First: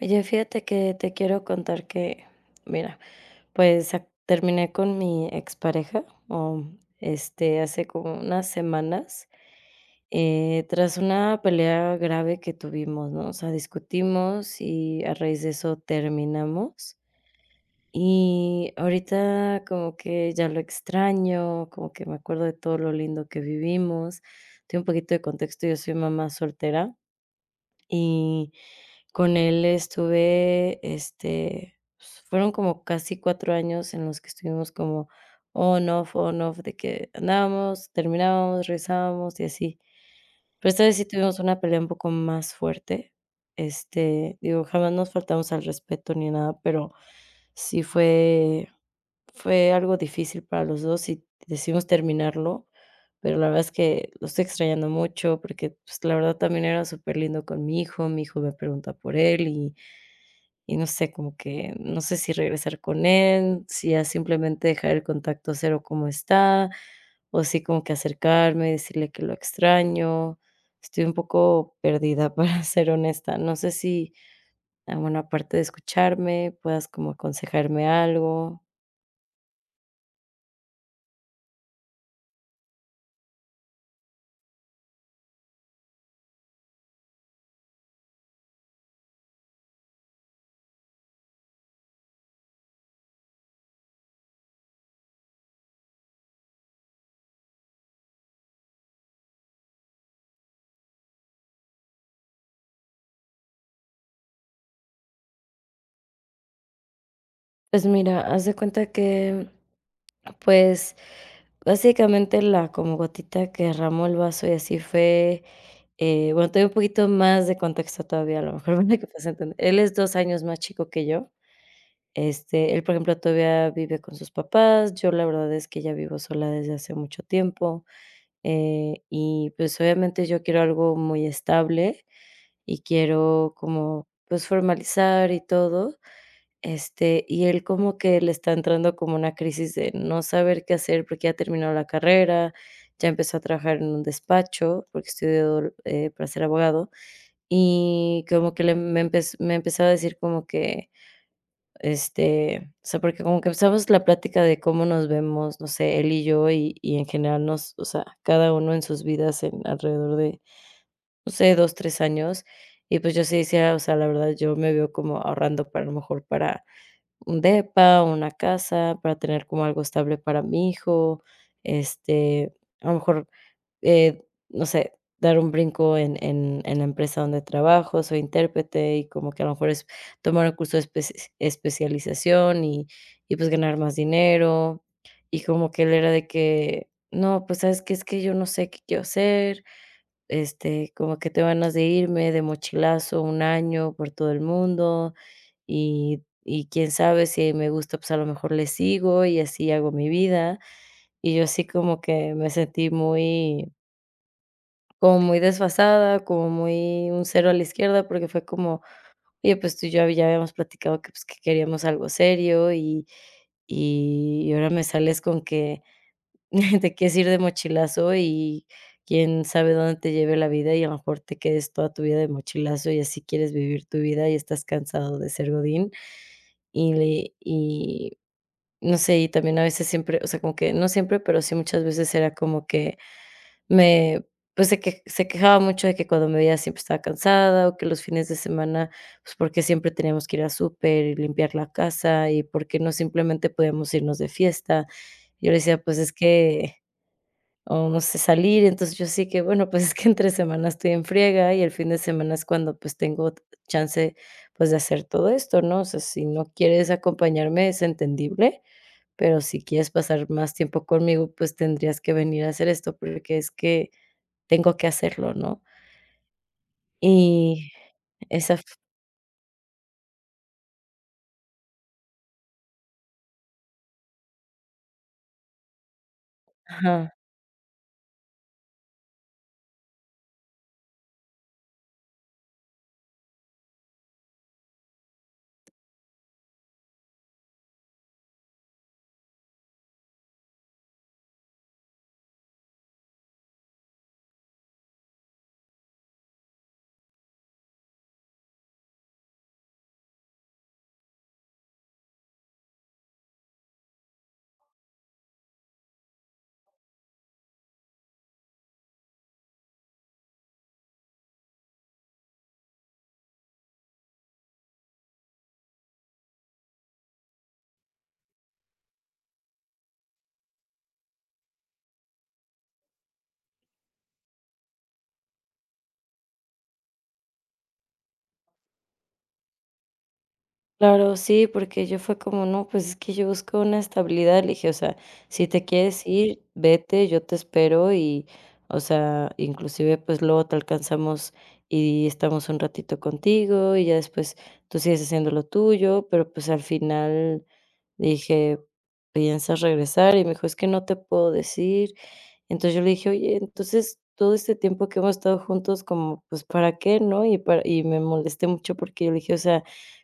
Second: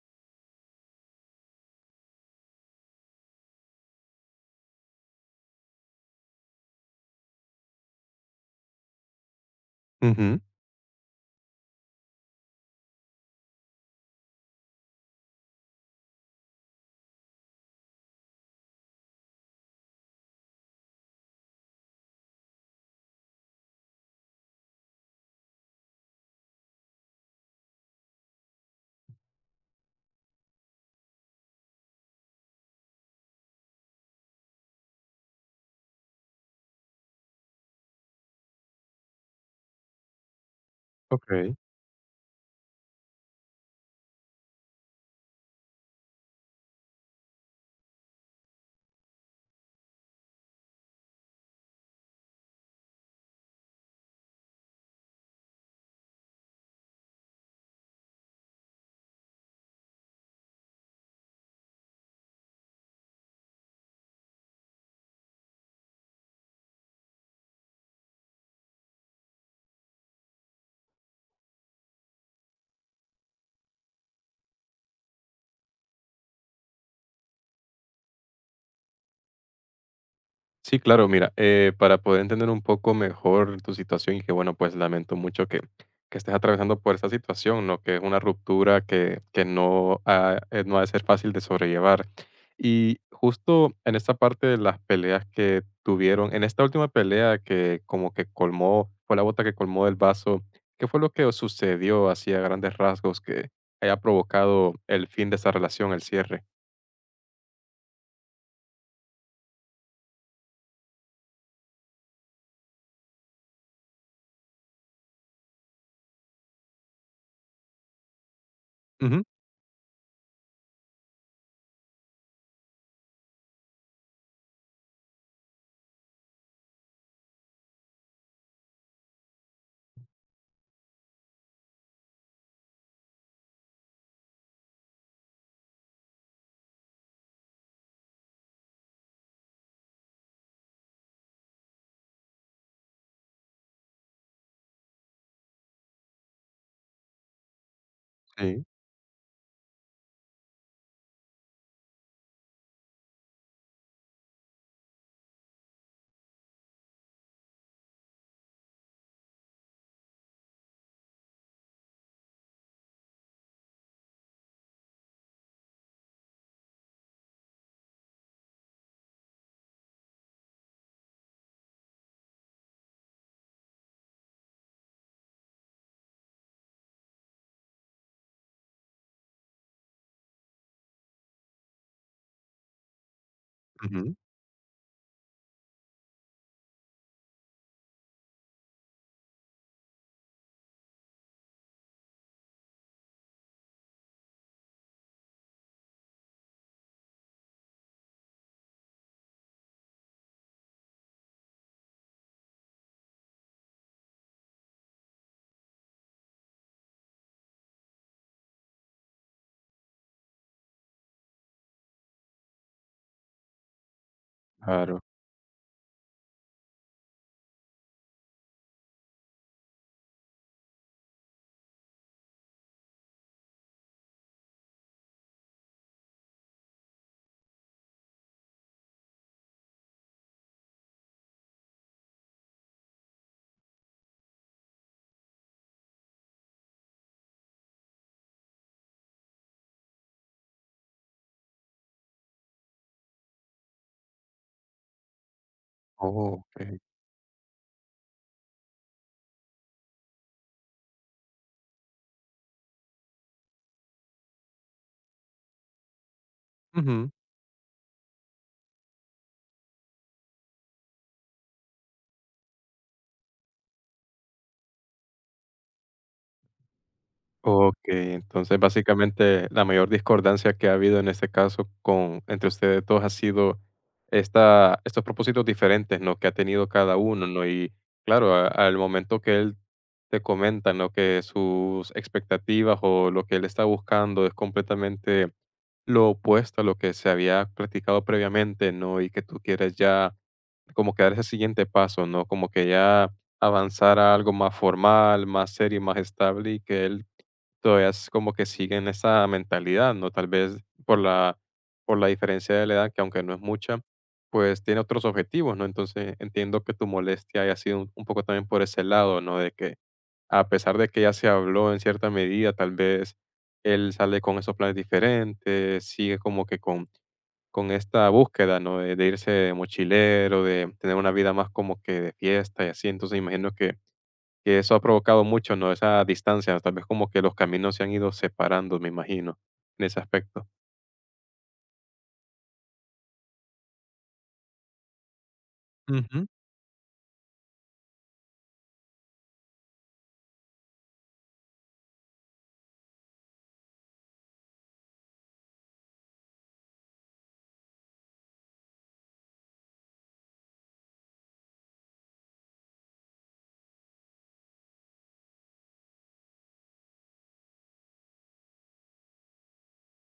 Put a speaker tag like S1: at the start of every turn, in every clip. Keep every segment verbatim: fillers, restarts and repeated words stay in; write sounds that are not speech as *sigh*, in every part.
S1: Oye, fíjate que te quiero contar que, mira, pues ac- terminé con mi expareja, o, este, hace como unas semanas,
S2: Ujú,
S1: eh, tras una pelea grave que tuvimos, ¿no? O sea, discutimos y a raíz de eso terminamos. Y ahorita como que ya lo extraño, como que me acuerdo de todo lo lindo que vivimos. Tengo un poquito de contexto, yo soy mamá soltera y con él estuve, este, pues, fueron como casi cuatro años en los que estuvimos como on off, on off, de que andábamos, terminábamos, regresábamos y así. Pero esta vez sí tuvimos
S2: okey.
S1: una pelea un poco más fuerte, este, digo, jamás nos faltamos al respeto ni nada, pero sí fue fue algo difícil para los dos y decidimos terminarlo, pero la verdad es que lo estoy extrañando mucho porque, pues, la verdad también era súper lindo con mi hijo, mi hijo me pregunta por él y y no sé, como que no sé si regresar con él, si ya simplemente dejar el contacto cero como está, o si como que acercarme, decirle que lo extraño. Estoy un poco perdida, *laughs* para ser honesta. No sé si, ah, bueno, aparte de escucharme, puedas como aconsejarme algo.
S2: Sí, claro, mira, eh, para poder entender un poco mejor tu situación y que, bueno, pues lamento mucho que que estés atravesando por esta situación, ¿no? Que es una ruptura que que no ha eh, no ha de ser fácil de sobrellevar. Y justo en esta parte de las peleas que tuvieron, en esta última pelea que como que colmó fue la bota que colmó el vaso, ¿qué fue lo que os sucedió así a grandes rasgos que haya provocado el fin de esa relación, el cierre?
S1: Pues mira, haz de cuenta que, pues, básicamente la como gotita que derramó el vaso y así fue, eh, bueno, te doy un poquito más de contexto todavía, a lo mejor *laughs* para que
S2: Ujú,
S1: puedas entender. Él es dos años más chico que yo. Este, él, por ejemplo, todavía vive con sus papás. Yo la verdad es que ya vivo sola desde hace mucho tiempo, eh, y, pues, obviamente yo quiero algo muy estable y quiero como, pues, formalizar y todo, este, y él como que le está entrando como una crisis de no saber qué hacer porque ya terminó la carrera, ya empezó a trabajar en un despacho, porque estudió, eh, para ser abogado, y como
S2: sí,
S1: que le me empez me empezó a decir como que, este, o sea, porque como que empezamos la plática de cómo nos vemos, no sé, él y yo, y y en general nos o sea, cada uno en sus vidas en alrededor de no sé, dos tres años. Y pues yo sí decía, o sea, la verdad, yo me veo como ahorrando para a lo mejor para un depa, una casa, para tener como algo estable para mi hijo, este, a lo mejor eh, no sé, dar un brinco en en en la empresa donde trabajo, soy intérprete y como que a lo mejor es tomar un curso de especies especialización y y, pues, ganar más
S2: ujú.
S1: dinero. Y como que él era de que: "No, pues, ¿sabes que Es que yo no sé qué quiero hacer, este, como que te ganas de irme de mochilazo un año por todo el mundo y y quién sabe si me gusta, pues, a lo mejor le sigo y así hago mi vida". Y yo así como que me sentí muy como muy desfasada, como muy un cero a la izquierda, porque fue como, oye, pues tú y yo ya habíamos platicado que, pues, que queríamos algo serio y y ahora me
S2: Claro.
S1: sales con que *laughs* te quieres ir de mochilazo y quién sabe dónde te lleve la vida y a lo mejor te quedes toda tu vida de mochilazo y así quieres vivir tu vida y estás cansado de ser godín. Y le y no sé, y también a veces siempre, o sea, como que no siempre, pero sí muchas veces era como que me pues, se que se quejaba mucho de que cuando me veía siempre estaba cansada, o que los fines de semana, pues, porque siempre teníamos que ir a súper y limpiar la casa, y porque no simplemente podíamos irnos de fiesta. Yo le decía: "Pues, es
S2: Oh,
S1: que,
S2: okey.
S1: o no sé, salir". Entonces, yo así que, bueno, pues, es que entre semana estoy en friega, y el fin de semana es cuando, pues, tengo chance, pues, de hacer todo esto, ¿no? O sea, si no quieres
S2: Ujú.
S1: acompañarme, es entendible, pero si quieres pasar más tiempo conmigo, pues, tendrías que venir a hacer esto, porque es que tengo que hacerlo, ¿no? Y
S2: Ok,
S1: esa
S2: entonces
S1: f
S2: básicamente la mayor discordancia que ha habido en este caso con entre ustedes dos ha sido esta, estos propósitos diferentes, ¿no? Que ha tenido cada
S1: ajá.
S2: uno, ¿no? Y claro, a- al momento que él te comenta, ¿no? Que sus expectativas o lo que él está buscando es completamente lo opuesto a lo que se había practicado previamente, ¿no? Y que tú quieres ya como que dar ese siguiente paso, ¿no? Como que ya avanzar a algo más formal, más serio, y más estable y que él todavía es como que siguen esa mentalidad, ¿no? Tal vez por la, por la diferencia de la edad, que aunque no es mucha, pues tiene otros objetivos, ¿no? Entonces entiendo que tu molestia haya sido un, un poco también por ese lado, ¿no? De que a pesar de que ya se habló en cierta medida, tal vez él sale con esos planes diferentes, sigue como que con, con esta búsqueda, ¿no? De, de irse de mochilero, de tener una vida más como que de fiesta y así. Entonces imagino que que eso ha provocado mucho, ¿no? Esa distancia, tal vez como que los caminos se han ido separando, me imagino, en ese aspecto.
S1: Claro, sí, porque yo fue como: "No, pues es que yo busco una estabilidad", le dije: "O sea, si te quieres ir, vete, yo te espero y, o sea, inclusive, pues, luego te alcanzamos y estamos un ratito contigo, y ya después tú sigues haciendo lo tuyo", pero, pues, al final dije: "¿Piensas regresar?", y me dijo: "Es que no te puedo decir". Entonces yo le dije: "Oye, entonces todo este tiempo que hemos estado juntos como, pues, ¿para qué?", ¿no? Y para y me molesté mucho porque yo le dije: "O sea,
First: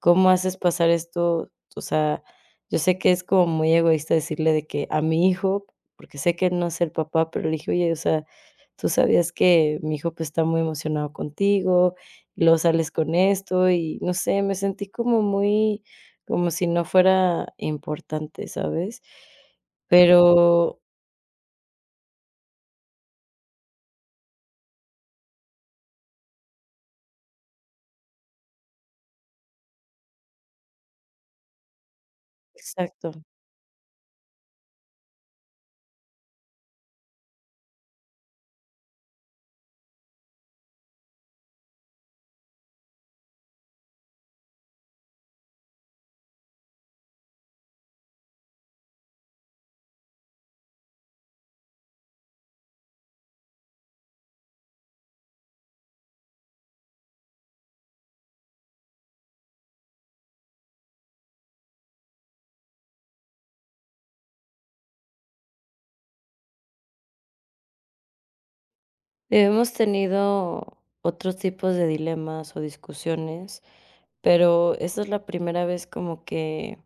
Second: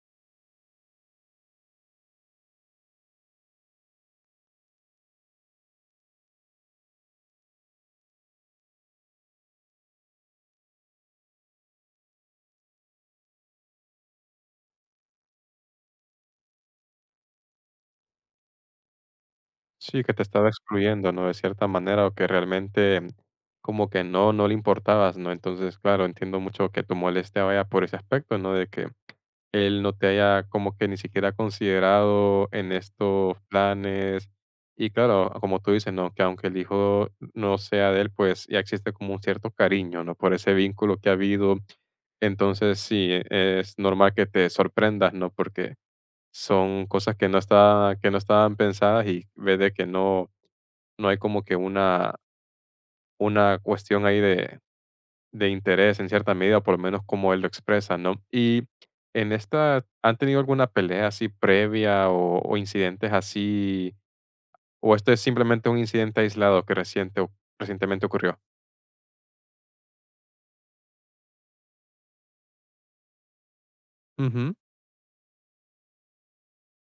S1: ¿cómo haces pasar esto? O sea, yo sé que es como muy egoísta decirle de que a mi hijo, porque sé que no es el papá, pero le dije: "Oye, o sea, tú sabías que mi hijo, pues, está muy emocionado contigo, y luego sales con esto", y no sé, me sentí como muy como si no fuera importante, ¿sabes?
S2: Sí, que te estaba
S1: Pero
S2: excluyendo, ¿no? De cierta manera, o que realmente mm, como que no, no le importabas, ¿no? Entonces, claro, entiendo mucho que tu molestia vaya por ese aspecto, ¿no? De que él no te haya como que ni siquiera considerado en
S1: exacto.
S2: estos planes. Y claro, como tú dices, ¿no? Que aunque el hijo no sea de él, pues ya existe como un cierto cariño, ¿no? Por ese vínculo que ha habido. Entonces, sí, e, es normal que te sorprendas, ¿no? Porque son cosas que no está que no estaban pensadas y ves de que no no hay como que una una cuestión ahí de de interés en cierta medida, por lo menos como él lo expresa, ¿no? Y en esta, ¿han tenido alguna pelea así previa o o incidentes así, o esto es simplemente un incidente aislado que reciente o recientemente ocurrió?
S1: Hemos tenido otros tipos de dilemas o discusiones,
S2: Ujú,
S1: pero esta es la primera vez como que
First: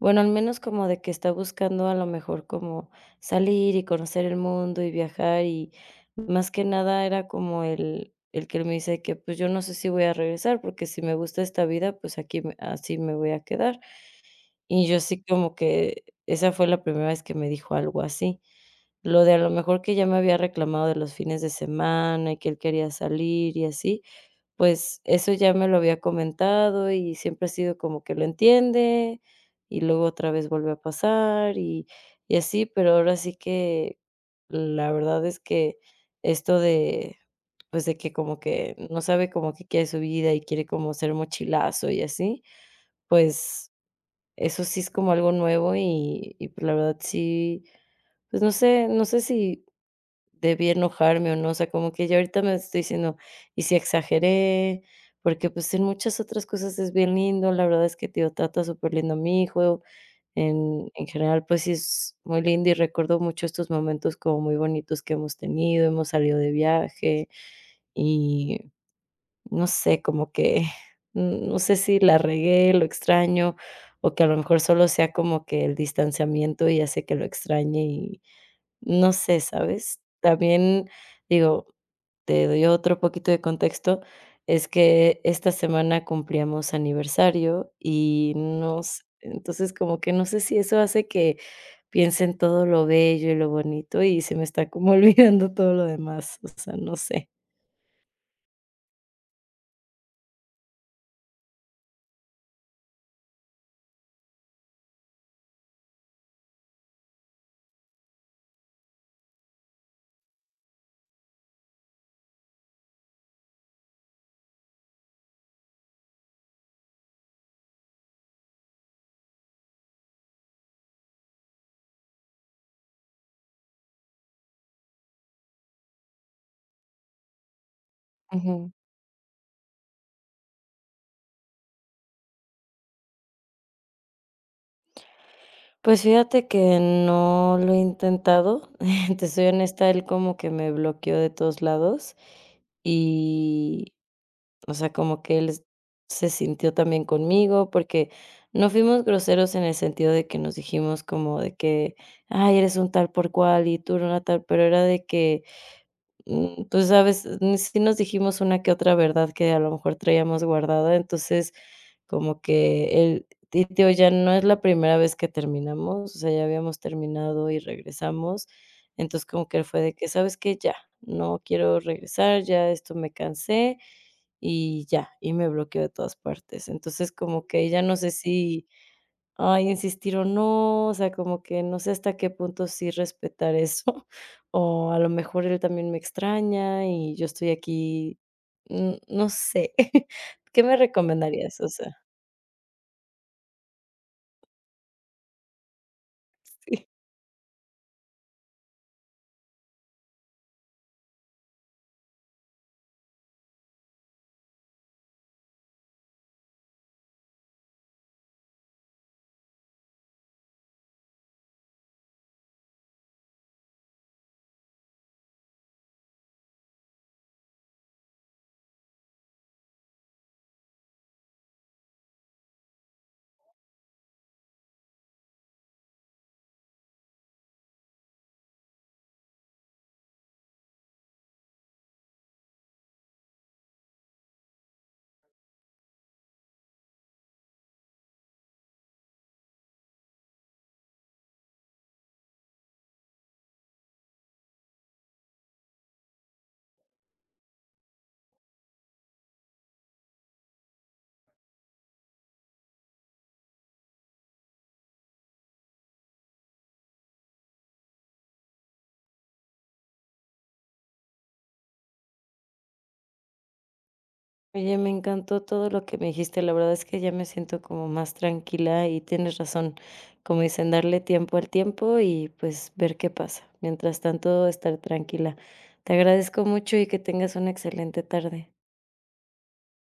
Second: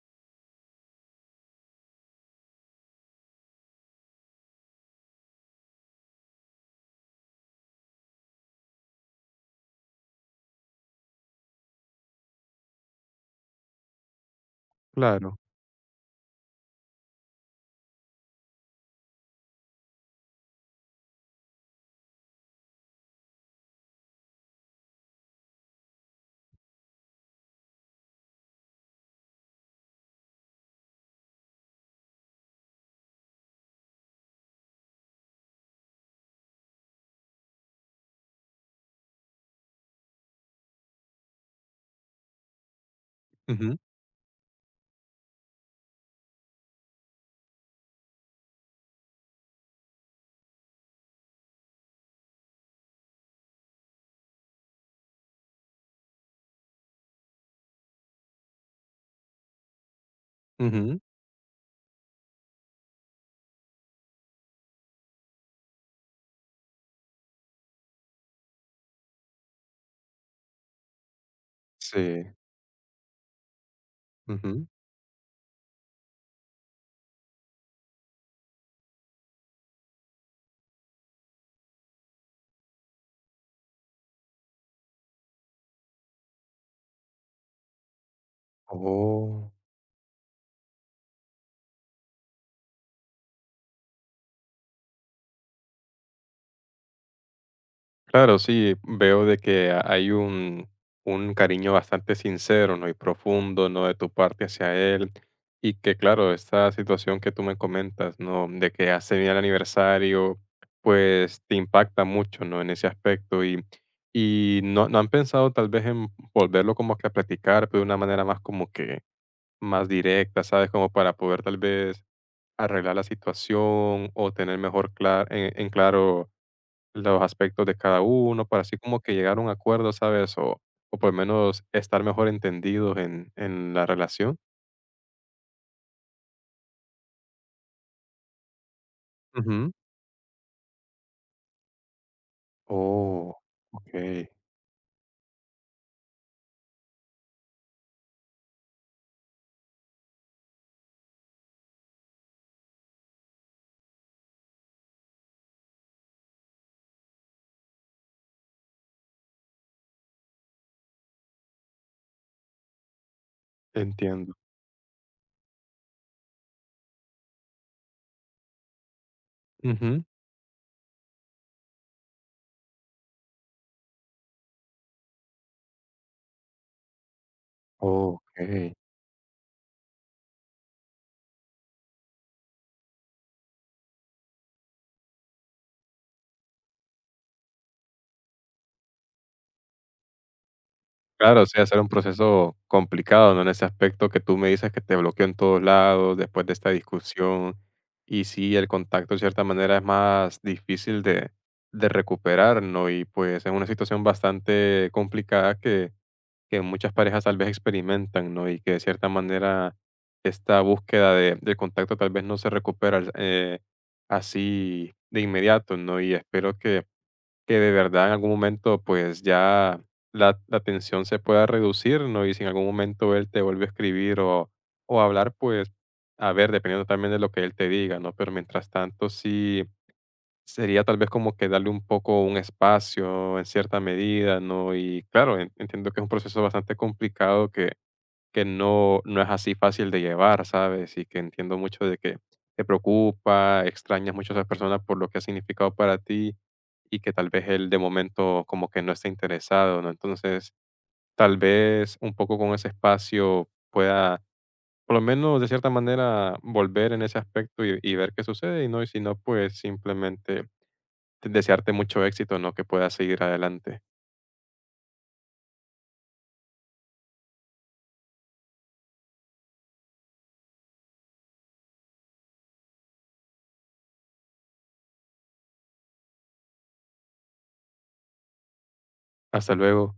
S1: Bueno, al menos como de que está buscando a lo mejor como salir y conocer el mundo y viajar y más que nada era como el el que él me dice que pues yo no sé si voy a regresar porque si me gusta esta vida pues aquí me así me voy a quedar. Y yo sí
S2: claro.
S1: como que esa fue la primera vez que me dijo algo así. Lo de a lo mejor que ya me había reclamado de los fines de semana y que él quería salir y así, pues, eso ya me lo había comentado, y siempre ha sido como que lo entiende, y luego otra vez vuelve a pasar, y y así, pero ahora sí que la verdad es que esto de, pues, de que como que no sabe como qué quiere su vida y quiere como ser mochilazo y así, pues,
S2: Ujú,
S1: eso sí es como algo nuevo y y, pues, la verdad sí, pues, no sé no sé si Debí enojarme o no, o sea, como que ya ahorita me estoy diciendo, y si exageré, porque pues en muchas otras cosas es bien lindo, la verdad es que tío trata súper lindo a mi hijo, en,
S2: ujú.
S1: en general pues sí es muy lindo y recuerdo mucho estos momentos como muy bonitos que hemos tenido, hemos salido de viaje y no sé, como que *laughs* no sé si la
S2: Sí,
S1: regué, lo extraño o que a lo mejor
S2: ujú.
S1: solo sea como que el distanciamiento y hace que lo extrañe no sé, ¿sabes? También, digo, te doy otro poquito de contexto, es que esta semana cumplíamos aniversario y no sé,
S2: Oh.
S1: entonces como que no sé si eso hace que piense en todo lo bello y lo bonito y se me está como *laughs* olvidando todo lo demás, o sea, no sé.
S2: Claro, sí, veo de que ha- hay un, un cariño bastante sincero, ¿no? Y profundo, ¿no? De tu parte hacia él. Y que, claro, esta situación que tú me comentas, ¿no? De que hace bien el aniversario, pues te impacta mucho, ¿no? En ese aspecto. Y, y no, no han pensado tal vez en volverlo como que a platicar, pero de una manera más como que más directa, ¿sabes? Como para poder tal vez arreglar la situación o tener mejor cla- en en claro los aspectos de cada uno, para
S1: Ujú.
S2: así como que llegar a un acuerdo, ¿sabes? O, o por lo menos estar mejor entendidos en, en la relación.
S1: Pues fíjate que no lo he intentado, *laughs* te soy
S2: Ujú.
S1: honesta, él como que me bloqueó de todos lados
S2: Oh, ok,
S1: y O sea, como que él es- se sintió también conmigo, porque no fuimos groseros en el sentido de que nos dijimos como de que, ay, eres un tal por cual y tú una tal, pero era de que, mm, tú sabes, mm, sí nos dijimos una que otra verdad que a lo mejor traíamos guardada, entonces como que él, y tío, ya no
S2: entiendo.
S1: es la primera vez que terminamos, o sea, ya habíamos terminado y regresamos, entonces como que él fue de
S2: Ujú.
S1: que, ¿sabes qué? Ya, no quiero regresar, ya esto me cansé y ya, y me bloqueó de todas partes. Entonces, como que ya no sé
S2: Ok.
S1: si, ay, insistir o no, o sea, como que no sé hasta qué punto sí respetar eso, *laughs* o a lo mejor él también me extraña y yo estoy aquí, mm, no sé. *laughs* ¿Qué me
S2: Claro, o
S1: recomendarías?
S2: sea,
S1: O
S2: hacer un
S1: sea,
S2: proceso complicado, ¿no? En ese aspecto que tú me dices que te bloqueó en todos lados después de
S1: *laughs*
S2: esta
S1: sí.
S2: discusión. Y sí, el contacto de cierta manera es más difícil de, de recuperar, ¿no? Y pues es una situación bastante complicada que, que muchas parejas tal vez experimentan, ¿no? Y que de cierta manera esta búsqueda de, del contacto tal vez no se recupera eh, así de inmediato, ¿no? Y espero que que de verdad en algún momento pues ya la, la tensión se pueda reducir, ¿no? Y si en algún momento él te vuelve a escribir o, o hablar, pues a ver, dependiendo también de lo que él te diga, ¿no? Pero mientras tanto sí sería tal vez como que darle un poco un espacio en cierta medida, ¿no? Y claro, en- entiendo que es un proceso bastante complicado que, que no, no es así fácil de llevar, ¿sabes? Y que entiendo mucho de que te preocupa, extrañas mucho a esa persona por lo que ha significado para ti y que tal vez él de momento como que no está interesado, ¿no? Entonces, tal vez un poco con ese espacio pueda, por lo menos de cierta manera, volver en ese aspecto y, y ver qué sucede, y no, y si no, pues simplemente te- desearte mucho éxito, ¿no? Que puedas seguir adelante.
S1: Oye, me encantó todo lo que me dijiste. La verdad es que ya me siento como más tranquila y tienes razón. Como dicen, darle tiempo al tiempo y pues ver qué pasa. Mientras tanto, estar tranquila. Te agradezco mucho y que tengas una excelente tarde.
S2: Hasta luego.